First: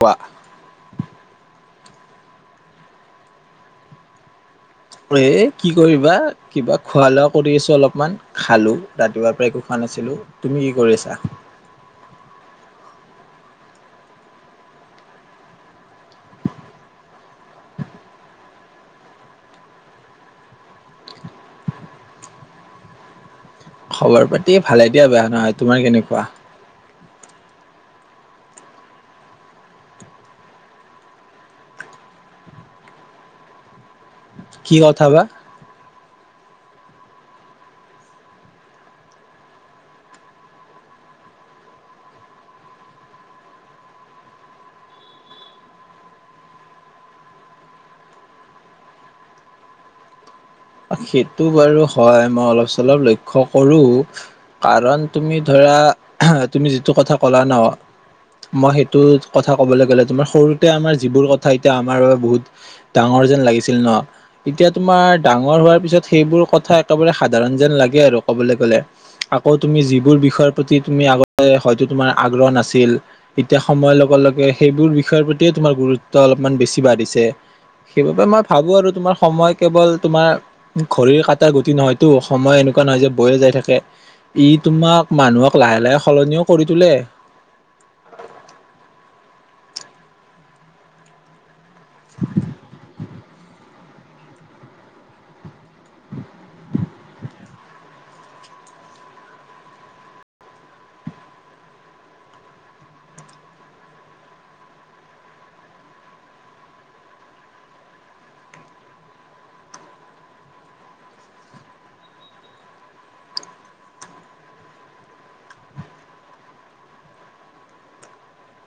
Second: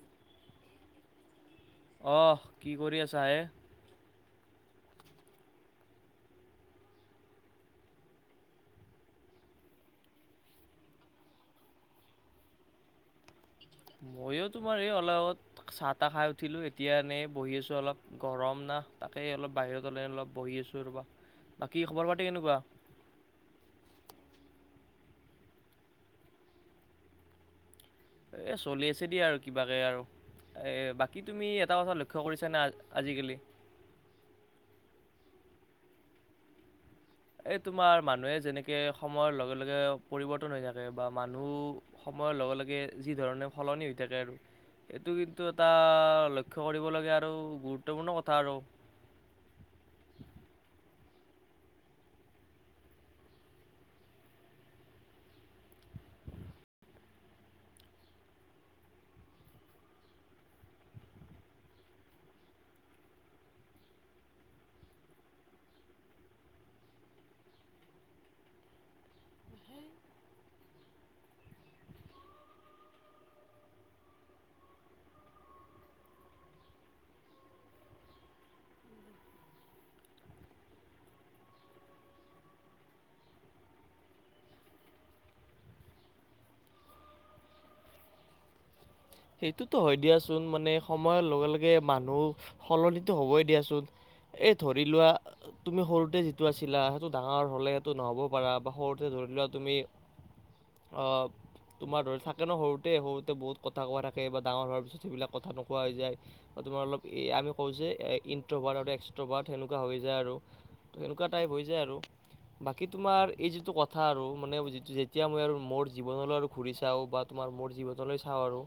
প আহ কি কৰি আছা এ এ কি কৰিবা কিবা খোৱা লোৱা কৰি আছো অলপমান। খালো ৰাতিপুৱাৰ পৰা একো খোৱা- তুমি কি কৰি আছা? মইও তোমাৰ এই অলপ আগত চাহ তাহ খাই উঠিলো এতিয়া এনেই বহি আছো অলপ গৰম না। তাকে অলপ বাহিৰত ওলাই অলপ বহি আছো ৰবা বাকী খবৰ খাতি কেনেকুৱা খবৰ পাতি ভালে দিয়া বেয়া নহয় তোমাৰ কেনেকুৱা এ চলি আছে দিয়া আৰু কিবাকে আৰু। এ বাকী তুমি এটা কথা লক্ষ্য কৰিছা নে আজিকালি কি কথা বা? এই তোমাৰ মানুহে যেনেকে সময়ৰ লগে লগে পৰিৱৰ্তন হৈ থাকে বা মানুহ। সময়ৰ লগে লগে যি ধৰণে সলনি হৈ থাকে আৰু। এইটো কিন্তু এটা লক্ষ্য কৰিবলগীয়া আৰু গুৰুত্বপূৰ্ণ কথা আৰু। [unintelligible] সেইটো বাৰু হয় মই অলপ চলপ লক্ষ্য কৰো কাৰণ তুমি ধৰা তুমি যিটো কথা ক'লা ন মই সেইটো কথা কবলৈ গ'লে তোমাৰ সৰুতে আমাৰ যিবোৰ কথা এতিয়া আমাৰ বাবে বহুত ডাঙৰ। যেন লাগিছিল ন, এতিয়া তোমাৰ ডাঙৰ হোৱাৰ ত পিছত সেইবোৰ কথা একেবাৰে সাধাৰণ যেন লাগে আৰু ক'বলৈ গলে। আকৌ তুমি যিবোৰ বিষয় প্ৰতি- তি আগ হয়টো তোমাৰ আগ্ৰহ নাছিল এতিয়া সময়ৰ লগে লগে সেইবোৰ বিষয়ৰ প্ৰতিয়ে তোমাৰ গুৰুত্ব অলপমান বেছি বাঢ়িছে সেইবাবে মই ভাবো আৰু তোমাৰ সময় কেৱল তোমাৰ- ঘড়ী কাটা গুটি নহয়তো সময় এনেকুৱা নহয় যে বয়ে যাই থাকে ই তোমাক মানুহক লাহে ল লাহ সলনিও কৰি তোলে। সেইটোতো হয় দিয়াচোন মানে সময়ৰ লগে লগে মানুহ সলনি- টো হ'বই দিয়াচোন। এই ধৰি লোৱা তুমি সৰুতে যিটো আছিলা সেইটো ডাঙৰ হ'লে সেইটো নহ- হ'ব পাৰা বা সৰুতে ধৰি লোৱা তুমি- অ তোমাৰ ধৰি থাকে ন সৰুতে। সৰুতে বহুত কথা- কথা কোৱা থাকে বা ডাঙৰ হোৱাৰ পিছত সেইবিলাক কথা নোকোৱা হৈ যায় আৰু তোমাৰ অলপ আমি কওঁ যে ইণ্ট্ৰ হ- এক্সট্ৰ বাৰ্থ সেনেকুৱা হৈ যায় আৰু সেনেকুৱা টাইপ হৈ যায় আৰু। বাকী তোমাৰ এই যিটো কথা আৰু মানে যেতিয়া মই আৰু মোৰ জীৱনলৈ ঘুৰি চাওঁ বা- তোমাৰ মোৰ জীৱনলৈ চাওঁ আৰু।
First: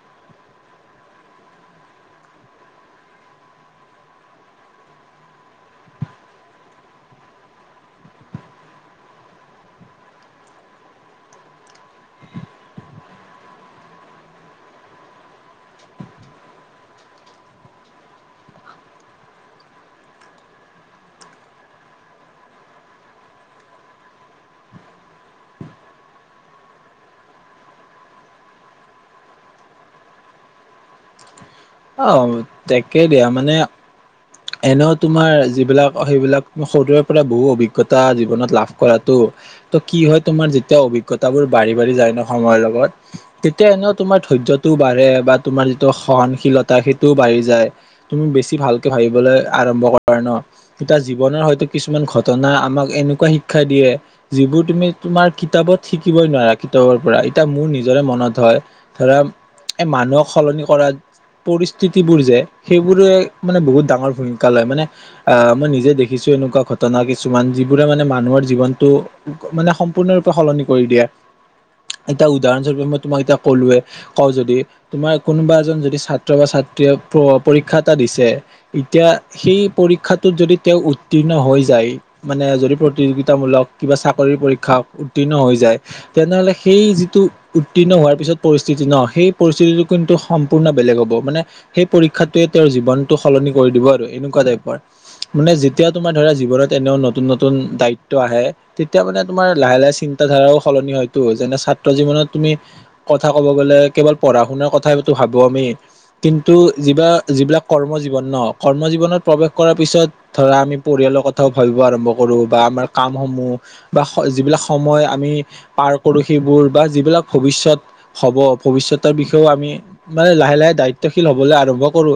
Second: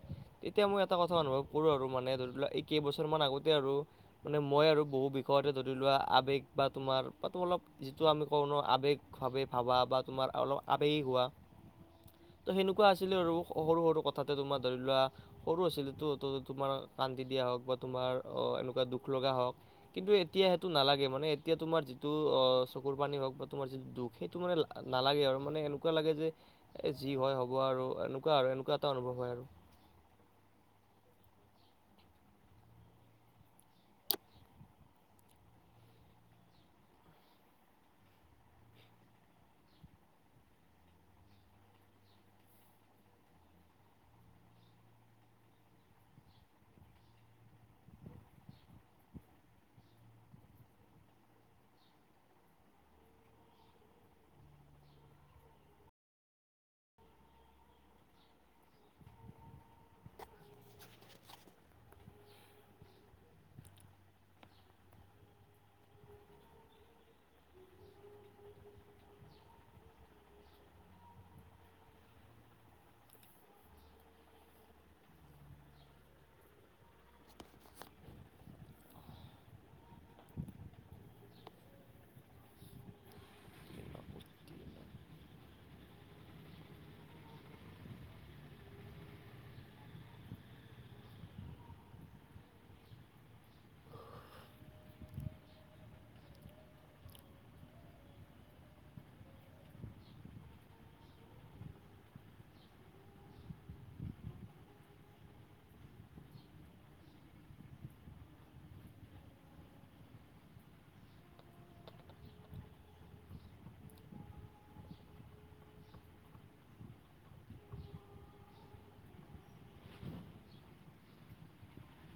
তেতিয়া মই এটা কথা অনুভৱ কৰো আৰু মানে ধৰি লোৱা এই কেইবছৰ মান আগতে আৰু মানে মই আৰু বহুত। বিষয়তে ধৰি লোৱা আৱেগ বা তোমাৰ বা তোম অলপ যিটো আমি কওঁ নো আৱেগভাৱে ভাবা বা তোমাৰ অলপ আৱেগিক হোৱা ত সেনেকুৱা আছিলে আৰু সৰু সৰু কথাতে তোমাৰ ধৰি লোৱা সৰু আছিলোতো তোমাৰ কান্দি দিয়া হওঁক বা তোমাৰ এনেকোৱা দুখ লগা হওঁক - কিন্তু এতিয়া সেইটো নালাগে মানে এতিয়া তোমাৰ যিটো অ চকুৰ পানী হওক বা তোমাৰ যিটো দুখ সেইটো মানে নালাগে আৰু মানে এনেকুৱা লাগে যে এ যি হয় হ'ব আৰু এনেকুৱা আৰু এনেকুৱা এটা অনুভৱ হয় আৰু আহ তাকেই দিয়া মানে এনেও তোমাৰ যিবিলাক সেইবিলাক সৰুৰে পৰা বহু অভিজ্ঞতা জীৱনত লাভ কৰাতো- ত কি হয় তোমাৰ যেতিয়া অভিজ্ঞতা বোৰ বাঢ়ি বাঢ়ি যায় ন সময়ৰ লগত তেতিয়া এনেও তোমাৰ ধৈৰ্যটোও বাঢ়ে বা তোমাৰ যিটো সহনশীলতা। সেইটো বাঢ়ি যায় তুমি বেছি ভালকে ভাবিবলৈ আৰম্ভ কৰা নাৰ জীৱনৰ হয়তো। কিছুমান ঘটনা আমাক এনেকুৱা শিক্ষা দিয়ে যিবোৰ তুমি তোমাৰ কিতাপত শিকিবই নোৱাৰা। পৰা এতিয়া মোৰ নিজৰে মনত হয় ধৰা এই মানুহক সলনি কৰা। পৰিস্থিতি বোৰ যে সেইবোৰে মানে বহুত ডাঙৰ ভূমিকা লয় মানে আহ মই নিজে দেখিছো। তেনেকুৱা ঘটনা কিছুমান যিবোৰে মানে মানুহৰ জীৱনটো মানে সম্পূৰ্ণৰূপে সলনি কৰি দিয়ে। এতিয়া উদাহৰণস্বৰূপে মই তোমাক এতিয়া ক'লোৱে কওঁ যদি তোমাৰ কোনোবা এজন যদি- ছ বা ছাত্ৰীয়ে পৰীক্ষা এটা দিছে এতিয়া সেই পৰীক্ষাটোত যদি তেওঁ উত্তীৰ্ণ হৈ যায় মানে যদি প্ৰতিযোগিতামূলক কিবা চাকৰিৰ পৰীক্ষা উত্তীৰ্ণ হৈ যায়। তেনেহ'লে সেই যিটো উত্তীৰ্ণ হোৱাৰ পিছত পৰিস্থিতি ন। সেই পৰিস্থিতিটো কিন্তু সম্পূৰ্ণ বেলেগ হ'ব। মানে সেই পৰীক্ষাতয়ে তেওঁৰ জীৱনতটো সলনি কৰি দিব আৰু এনেকুৱা টাইপৰ মানে যেতিয়া তোমাৰ ধ জীৱনত এনেও নতুন, নতুন দায়িত্ব আহে তেতিয়া মানে তুমাৰ লাহে লাহে চিন্ত ধাৰাও সলনি হয়তো যেনে ছাত্ৰ জীৱনত তুমি কথা ক'ব গ'লে কেৱল পঢ়া শুনাৰ কথাইটো ভাবোঁ আমি। কিন্তু যিবা যিবিলাক কৰ্ম জীৱন ন কৰ্ম জীৱনত প্ৰৱেশ কৰাৰ পিছত ধৰা আমি পৰিয়ালৰ। কথাওঁ ভাবিৱ আৰম্ভ কৰোঁ বা আমাৰ কাম সমূহ বা যিবিলাক সময় আমি পাৰ কৰোঁ- বোৰ বা যিবিলাক ভৱিষয়ত হ'ব ভৱিষয়তৰ বিষয়েও আমি মানে লাহে লাহে দায়িত্ব। শীল হবলৈ আৰম্ভ কৰোঁ।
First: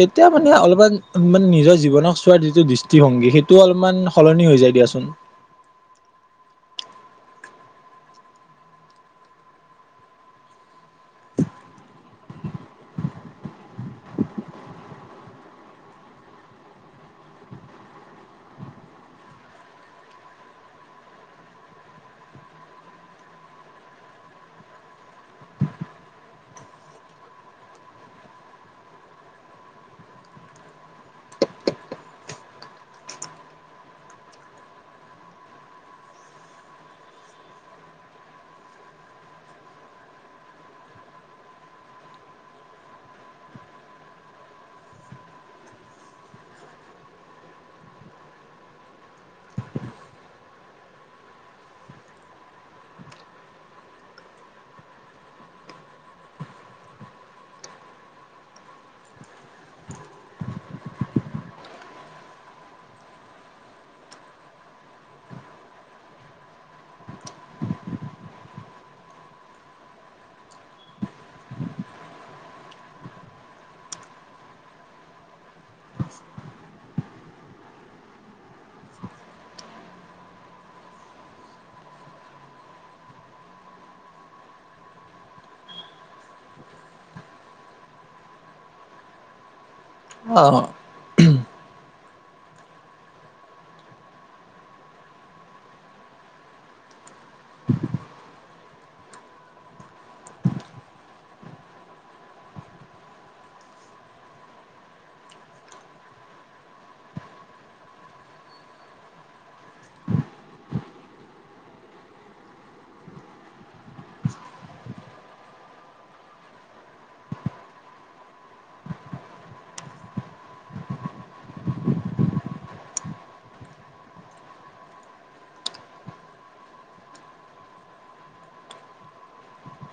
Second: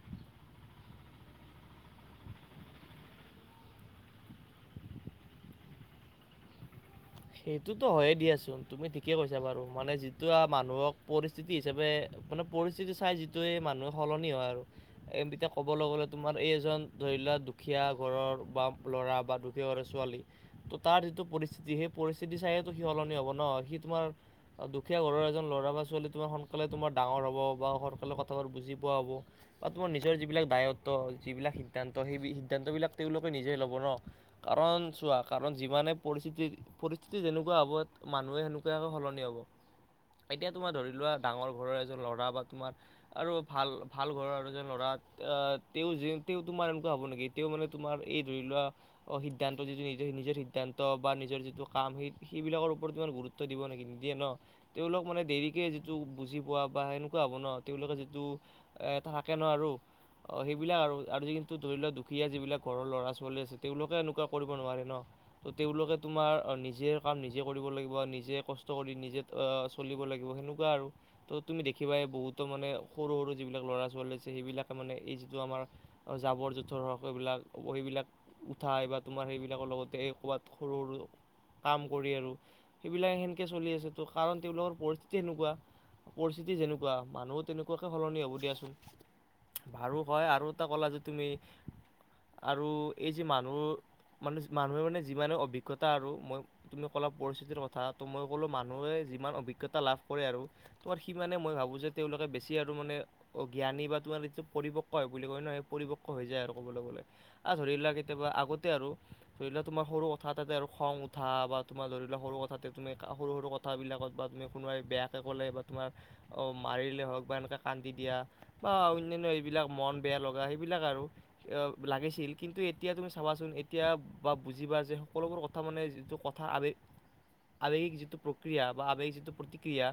তেতিয়া মানে অলপমান মানে নিজৰ জীৱনক চোৱাৰ যিটো দৃষ্টিভংগী সেইটোও অলপমান সলনি হৈ যায় দিয়াচোন। [inaudible] সেইটোতো হয়য়ে দিয়াচোন তুমি ঠিকে কৈছা বাৰু মানে যিটো মানুহক পৰিস্থিতি হিচাপে- মানে পৰিস্থিতি চাই যিটোৱে মানুহে সলনি হয় আৰু এ এতিয়া ক'বলৈ গ'লে তোমাৰ এই এজন ধৰি লওক দুখীয়া ঘৰৰ বা ল'ৰা বা দুখীয়া ঘৰৰ ছোৱালী ত তাৰ যিটো পৰিস্থিতি সেই পৰিস্থিতি চায়য়েতো সি সলনি হ'ব ন সি তোমাৰ দুখীয়া ঘৰৰ এজন ল'ৰা বা ছোৱালী তোমাৰ সোনকালে তোমাৰ। ডাঙৰ হ'ব বা সৰকলৰ কথাবোৰ বুজি পোৱা হ'ব বা তোমাৰ নিজৰ যিবিলাক দায়ত্ব যিবিলাক সিদ্ধান্ত। ত' সেই সিদ্ধান্তবিলাক তেওঁলোকে নিজেই ল'ব ন। কাৰণ চোৱা কাৰণ যিমানে পৰিস্থিতি- পৰিস্থিতি যেনেকুৱা হ'ব মানুহে সেনেকোৱা কৈ সলনি হ'ব। এতিয়া তোমাৰ ধৰি লোৱা ডাঙৰ ঘৰৰ এজন ল'ৰা বা তোমাৰ আৰু ভাল ভাল ঘৰৰ এজন ল'ৰা। আহ তেওঁ যে তেওঁ তোমাৰ এনেকুৱা হব নেকি তেওঁ মানে তোমাৰ এই ধৰি লোৱা অ সিদ্ধান্ত যিটো নিজৰ সিদ্ধান্ত বা নিজৰ যিটো কাম স সেইবিলাকৰ ওপৰত ইমান গুৰুত্ব দিব নেকি নিদিয়ে ন তেওঁলোক মানে দেৰিকে যিটো বুজি পোৱা বা সেনেকুৱা হ'ব ন তেওঁলোকে যিটো এ এটা থাকে ন আৰু। অ সেইবিলাক আৰু আৰু যি কিন্তু ধৰি লোৱা দুখীয়া যিবিলাক ঘৰৰ লৰা ছোৱালী আছে তেওঁলোকে এনেকুৱা কৰিব নোৱাৰে ন। ত' তেওঁলোকে তোমাৰ- নিজে কাম নিজে কৰিব লাগিব নিজে কষ্ট কৰি নিজে চলিব লাগিব সেনেকুৱা আৰু ত' তুমি দেখিবা বহুতো মানে সৰু সৰু যিবিলাক ল'ৰা ছোৱালী আছে সেইবাকে মানে এই যিটো আমাৰ যাব- পৰট হওক এইবিলাক সেইবিলাক উঠাই বা তোমাৰ সেইবিলাকৰ লগতে ক'ৰবাত সৰু সৰু। কাম কৰি আৰু সেইবিলাক সেনেকে চলি আছে ত কাৰণ তেওঁলোকৰ পৰিস্থিতি সেনেকোৱা পৰিস্থিতি যেনেকুৱা, মানুহো তেনেকুৱাকে সলনি হ'ব দিয়াচোন। ভালো হয় আৰু অ এটা ক'লা যে তুমি আৰু এই যে মানুহ, মান মানুহে মানে যিমানে অভিজ্ঞত আৰু মই তুমি কলা পৰিস্থিতিৰ কথা ত মই ক'লো মানুহে যিমান অভিজ্ঞতা লাভ কৰে আৰু তোমাৰ সিমানে মই ভাবো যে তেওঁলোকে বেছি আৰু মানে অ জ্ঞানী বা তোমাৰ পৰিপক্ক হয় বুলি কয় নহয় এই প ৰিপক্ক হৈ যায় কবলৈ গলে। ধৰি লোৱা কেতিয়াবা আগতে আৰু ধৰি লোৱা তোমাৰ সৰু কথা এটাতে আৰু খং উঠা বা তোমাৰ ধৰি লওক সৰু কথাতে তুমি সৰু সৰু কথাবিলাকত বা তুমি কোনোবাই বেয়াকৈ ক'লে বাট তোমাৰ অ মাৰিলে হওক বা এনেকৈ কান্দি দিয়া বা অন্যান্য এইবিলাক মন বেয়া লগা সেইবিল বিলাক আৰু লাগিছিল কিন্তু এতিয়া তুমি চাবাচোন, এতিয়া বা বুজিবা যে সকলোবোৰ ক থা মানে যিটো কথা আবেগ আৱেগিক যিটো প্ৰক্ৰিয়া বা আবেগিক যিটো প্ৰতিক্ৰিয়া,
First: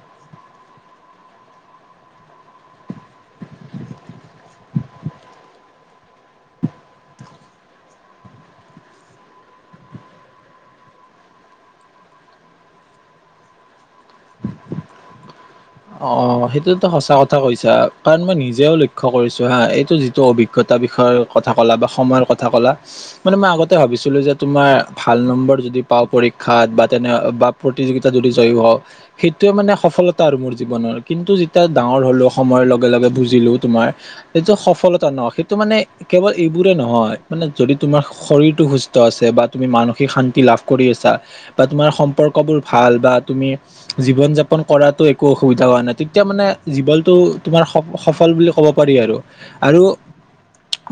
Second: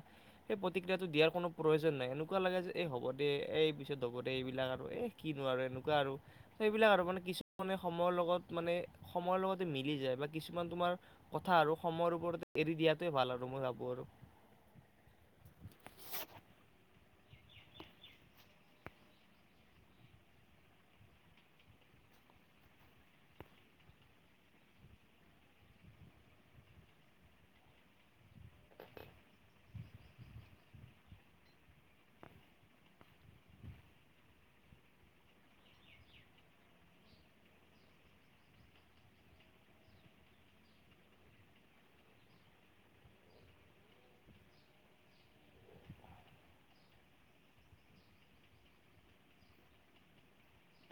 সেই প্ৰতিক্ৰিয়াটো দিয়াৰ কোনো প্ৰয়োজন নাই এনেকুৱা লাগে যে এই হ'ব দে, এই পিছত হব দে এইবিলাক আৰু এ কিনো আৰু এনেকুৱা আৰু এইবিলাক আৰু মানে কি কিছুমানে সময়ৰ লগত মানে সময়ৰ লগতে মিলি যায় বাট কিছুমান তোমাৰ কথা আৰু সময়ৰ ওপৰতে এৰি দিয়াতোৱে ভাল আৰু মই ভাবো আৰু। [inaudible] অ সেইটোতো সঁচা কথা কৈছা কাৰণ মই নিজেও লক্ষ্য কৰিছো হা এইটো যিটো অভিজ্ঞতা বিষয়ৰ কথা কলা বা সময়ৰ কথা কলা, মানে মই আগতে ভাবিছিলো যে তোমাৰ ভাল নম্বৰ যদি পাওঁ পৰীক্ষাত বা তেনে বা প্ৰতিযোগিতা যদি জয়ী হও, সেইটোয়ে মানে সফলতা আৰু মোৰ জীৱনৰ কিন্তু যেতিয়া ডাঙৰ হলো সময়ৰ লগে লগে বুজিলো তোমাৰ সেইটো সফলতা ন সেইটো মানে কেৱল এইবোৰে নহয় মানে যদি তোমাৰ শৰীৰটো সুস্থ আছে বা তুমি মানসিক শান্তি লাভ কৰি আছা বা তোমাৰ সম্পৰ্ক বোৰ ভাল বা তুমি জীৱন যাপন কৰাটো একো অসুবিধা হোৱা নাই তেতিয়া মানে জীৱনটো তোমাৰ সফল বুলি ক'ব পাৰি আৰু। আৰু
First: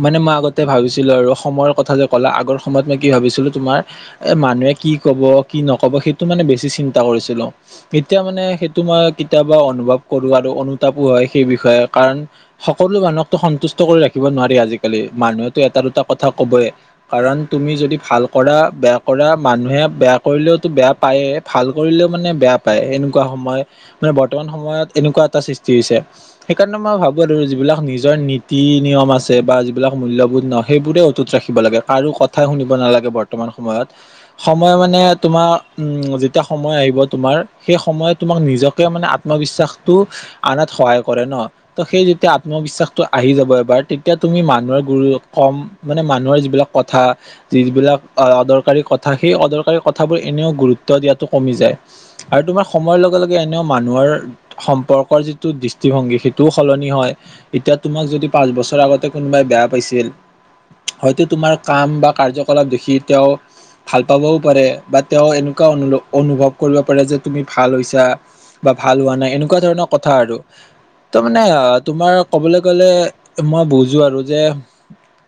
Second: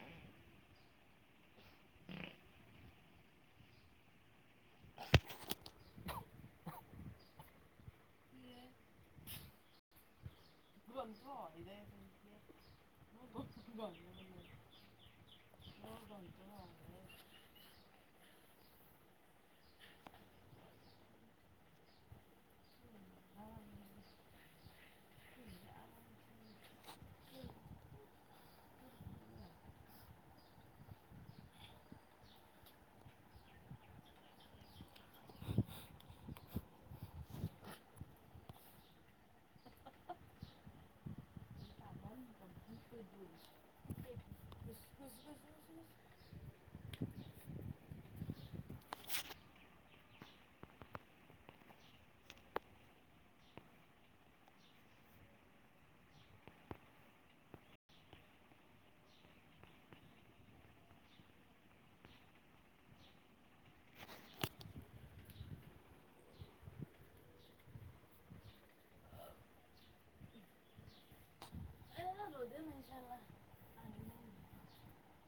মানে মই আগতে ভাবিছিলো আৰু সময়ৰ কথা যে ক'লা আগৰ সময়ত মই কি ভাবিছিলো তোমাৰ এ মান মানুহে কি কব, কি নকব সেইটো মানে বেছি চিন্তা কৰিছিলো। এতিয়া মানে সেইটো মই কেতিয়াবা অনুভৱ কৰো আৰু। অনুতাপো হয় সেই বিষয়ে কাৰণ সকলো মানুহকো সন্তোষ্ট কৰি ৰাখিব নোৱাৰি আজিকালি মানুহ ক এটা দুটা কথা কবই কাৰণ তুমি যদি ভাল কৰা বেয়া কৰা মানুহে বেয়া কৰিলেওতো বেয়া পায়েই, ভাল কৰিলেও মানে বেয়া পায়। এনেকুৱা সময় মানে বৰ্তমান সময়ত এনেকুৱা এটা সৃষ্টি হৈছে। সেইকাৰণে মই ভাবো আৰু যিবিলাক নিজৰ নীতি -নিয়ম কম আছে বা যিবিলাক মূল্যবোধ ন সেইবোৰে অটুট ৰাখিব লাগে, কাৰো কথাই শুনিব নালাগে বৰ্তমান সময়ত। সময় মানে তোমাৰ, উম যেতিয়া সময় আহিব তোমাৰ, সেই সময় তোমাক নিজক মানে আত্মবিশ্বাসটো আনাত সহায় কৰে ন, ত সেই যেতিয়া আত্মবিশ্বাসটো আহি যাব এবাৰ তেতিয়া তুমি মানুহৰ গুৰু কম মানে মানুহৰ যিবিলাক কথা যিবিলাক অদৰকাৰী কথা, সেই অদৰকাৰী কথাবোৰ এনেও গুৰুত্ব দিয়াটো কমি যায় আৰু তোমাৰ সময়ৰ লগে লগে এ নেও মানুহৰ সম্পৰ্কৰ যিটো দৃষ্টিভংগী সেইটোও সলনি হয়, এতিয়া তোমাক যদি পাঁচ বছৰ আগতে কোনোবাই বেয়া পাইছিল হয়তো তোমাৰ কাম বা কাৰ্যকলাপ দেখি তেওঁ ভাল পাবও পাৰে বা তেওঁ এনেকুৱা অনু অনুভৱ কৰিব পাৰে যে তুমি ভাল হৈছা বা ভাল হোৱা নাই এনেকুৱা ধৰণৰ কথা আৰু। ত' মানে আঁহ তোমাৰ কবলৈ গলে মই বুজো আৰু যে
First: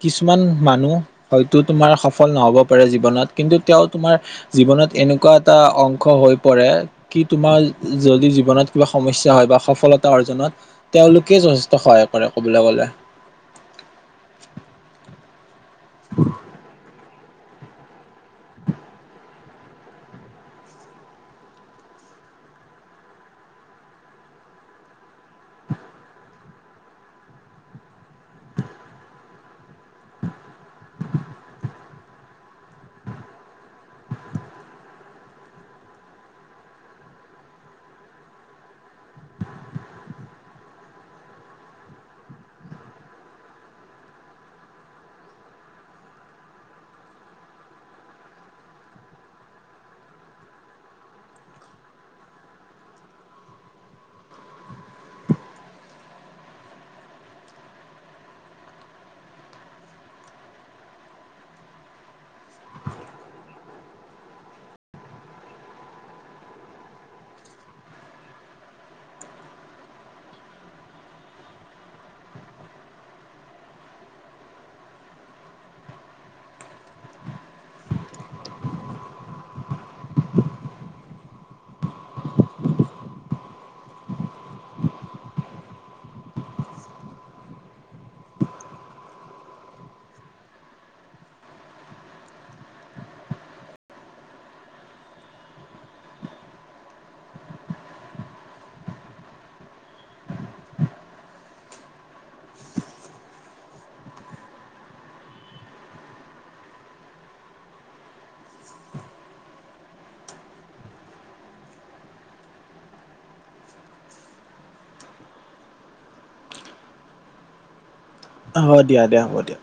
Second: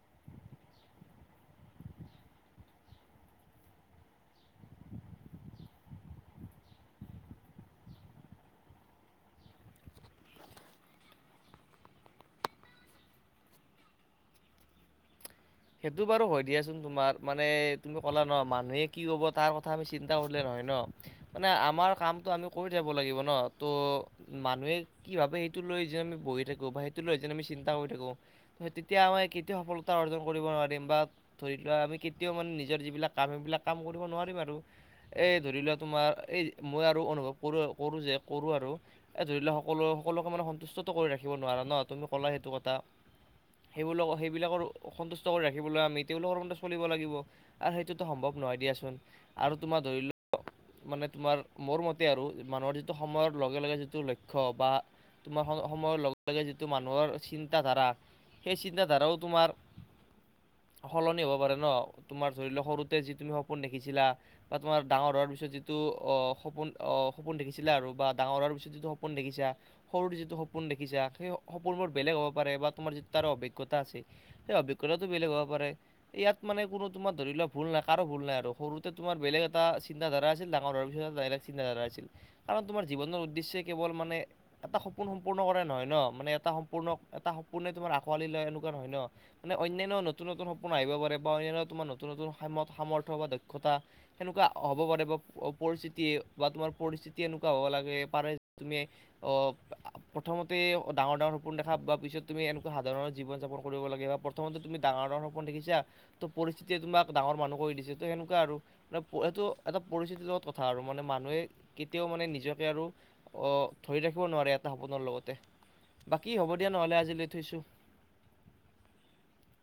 কিছুমান মানুহ হয়তো তোমাৰ সফল নহ'ব পাৰে জীৱনত কিন্তু তেওঁ তোমাৰ জীৱন ত এনেকুৱা এটা অংশ হৈ পৰে কি তোমাৰ যদি জীৱনত কিবা সমস্যা হয় বা সফলতা অৰ্জনত তেওঁলোকে যথেষ্ট সহায় কৰে ক'বলৈ গল লে। সেইটো বাৰু হয় দিয়াচোন তোমাৰ মানে তুমি ক'লা ন মানুহে কি কব তাৰ কথা আমি চিন্তা কৰিলে নহয় ন। মানে আমাৰ কাম আমি কৰি থাকিব লাগিব ন', ত' মানুহে কি ভাবে সেইটো লৈ যে আমি বহি থাকো বা সেইটো লৈ আমি চিন্তা কৰি থাকো, তেতিয়া আমাৰ কেতিয়া সফলতা অৰ্জন কৰিব নোৱাৰিম বা ধৰি লোৱা আমি কেতিয়াও মানে নিজৰ যিবিলাক কাম সেইবিলাক কাম কৰিব নোৱাৰিম আৰু। এই ধৰি লোৱা তোমাৰ এই মই আৰু অনুভৱ কৰো কৰোঁ যে কৰোঁ আৰু এই ধৰি লোৱা সকলো- সকলোকে মানে সন্তুষ্ট তো কৰি ৰাখিব নোৱাৰি ন' তুমি ক'লা সেইটো কথা সেইবিলাক সেইবিলাকৰ। অসন্তুষ্ট কৰি ৰাখিবলৈ আমি তেওঁলোকৰ মতে চলিব লাগিব আৰু সেইটোতো সম্ভৱ নহয় দিয়াচোন। আৰু তোমাক- ধৰি লোৱা। মানে তোমাৰ মোৰ মতে আৰু মানুহৰ যিটো সময়ৰ লগে লগে যিটো লক্ষ্য বা তোমাৰ সম সময়ৰ লগে লগে যিটো মানুহৰ চিন্তা ধাৰা সেই চিন্তা ধাৰাও তোমাৰ- [unintelligible] সলনি হ'ব পাৰে ন' তোমাৰ ধৰি লোৱা সৰুতে যিটো তুমি সপোন দেখিছিলা বা তোমাৰ ডাঙৰ হোৱাৰ পিছত। যিটো অ সপোন অহ সপোন দেখিছিলা আৰু বা ডাঙৰ হোৱাৰ পিছত যিটো সপোন দেখিছা সৰুৰ যিটো সপোন সপোন দেখিছা সেই সপোনবোৰ বেলেগ হ'ব পাৰে বা তোমাৰ যি তাৰ অভিজ্ঞতা আছে সেই অভিজ্ঞতাটো বেলেগ হব পাৰে ইয়াত মানে কোনো তোমাৰ ধৰি লোৱা ভুল নাই কাৰো ভুল নাই আৰু সৰুতে তোমাৰ বেলেগ। বেলেগ এটা চিন্তা ধাৰা আছিল। ডাঙৰ হলে বেলেগ চিন্তা ধাৰা আছিল কাৰ তোমাৰ জীৱনৰ উদ্দেশ্যে কেৱল মানে- এটা সপোন সম্পূৰ্ণ কৰে নহয় ন মানে এটা সম্পূৰ্ণ এটা সপোনে তোমাৰ আঁকোৱালি লয় এনেকুৱা নহয় ন। মানে অন্যান্য নতুন নতুন সপোন আহিব পাৰে বা' অনান্য তোমাৰ নতুন নতুন সামৰ সামৰ্থ বা দক্ষতা। সেনেকুৱা হ'ব পাৰে বা পৰিস্থিতিয়ে বা তোমাৰ পৰিস্থিতি এনেকুৱা হ'ব লাগে পাৰে তুমি। অ প্ৰথমতে ডাঙৰ ডাঙৰ সপোন দেখা বা পিছত তুমি এনেকুৱা সাধাৰণৰ জীৱন যাপন কৰিব লাগা প্ৰথমো তুমি ডাঙৰ ডাঙৰ সপোন দেখিছা ত' পৰিস্থিতিয়ে তোমাক ডাঙৰ মানুহ কৰি দিছে ত সেনুকা আৰু। সেইটো এটা পৰিস্থিতিৰ লগত কথা আৰু মানে মানুহে কেতিয়াও মানে নিজকে আৰু অ ধৰি ধৰি ৰাখিব নোৱাৰে এটা সপোনৰ লগতে। বাকী হ'ব দিয়া নহ'লে আজি লৈ থৈছোঁ। হয় দিয়া দিয়া হ'ব দিয়া।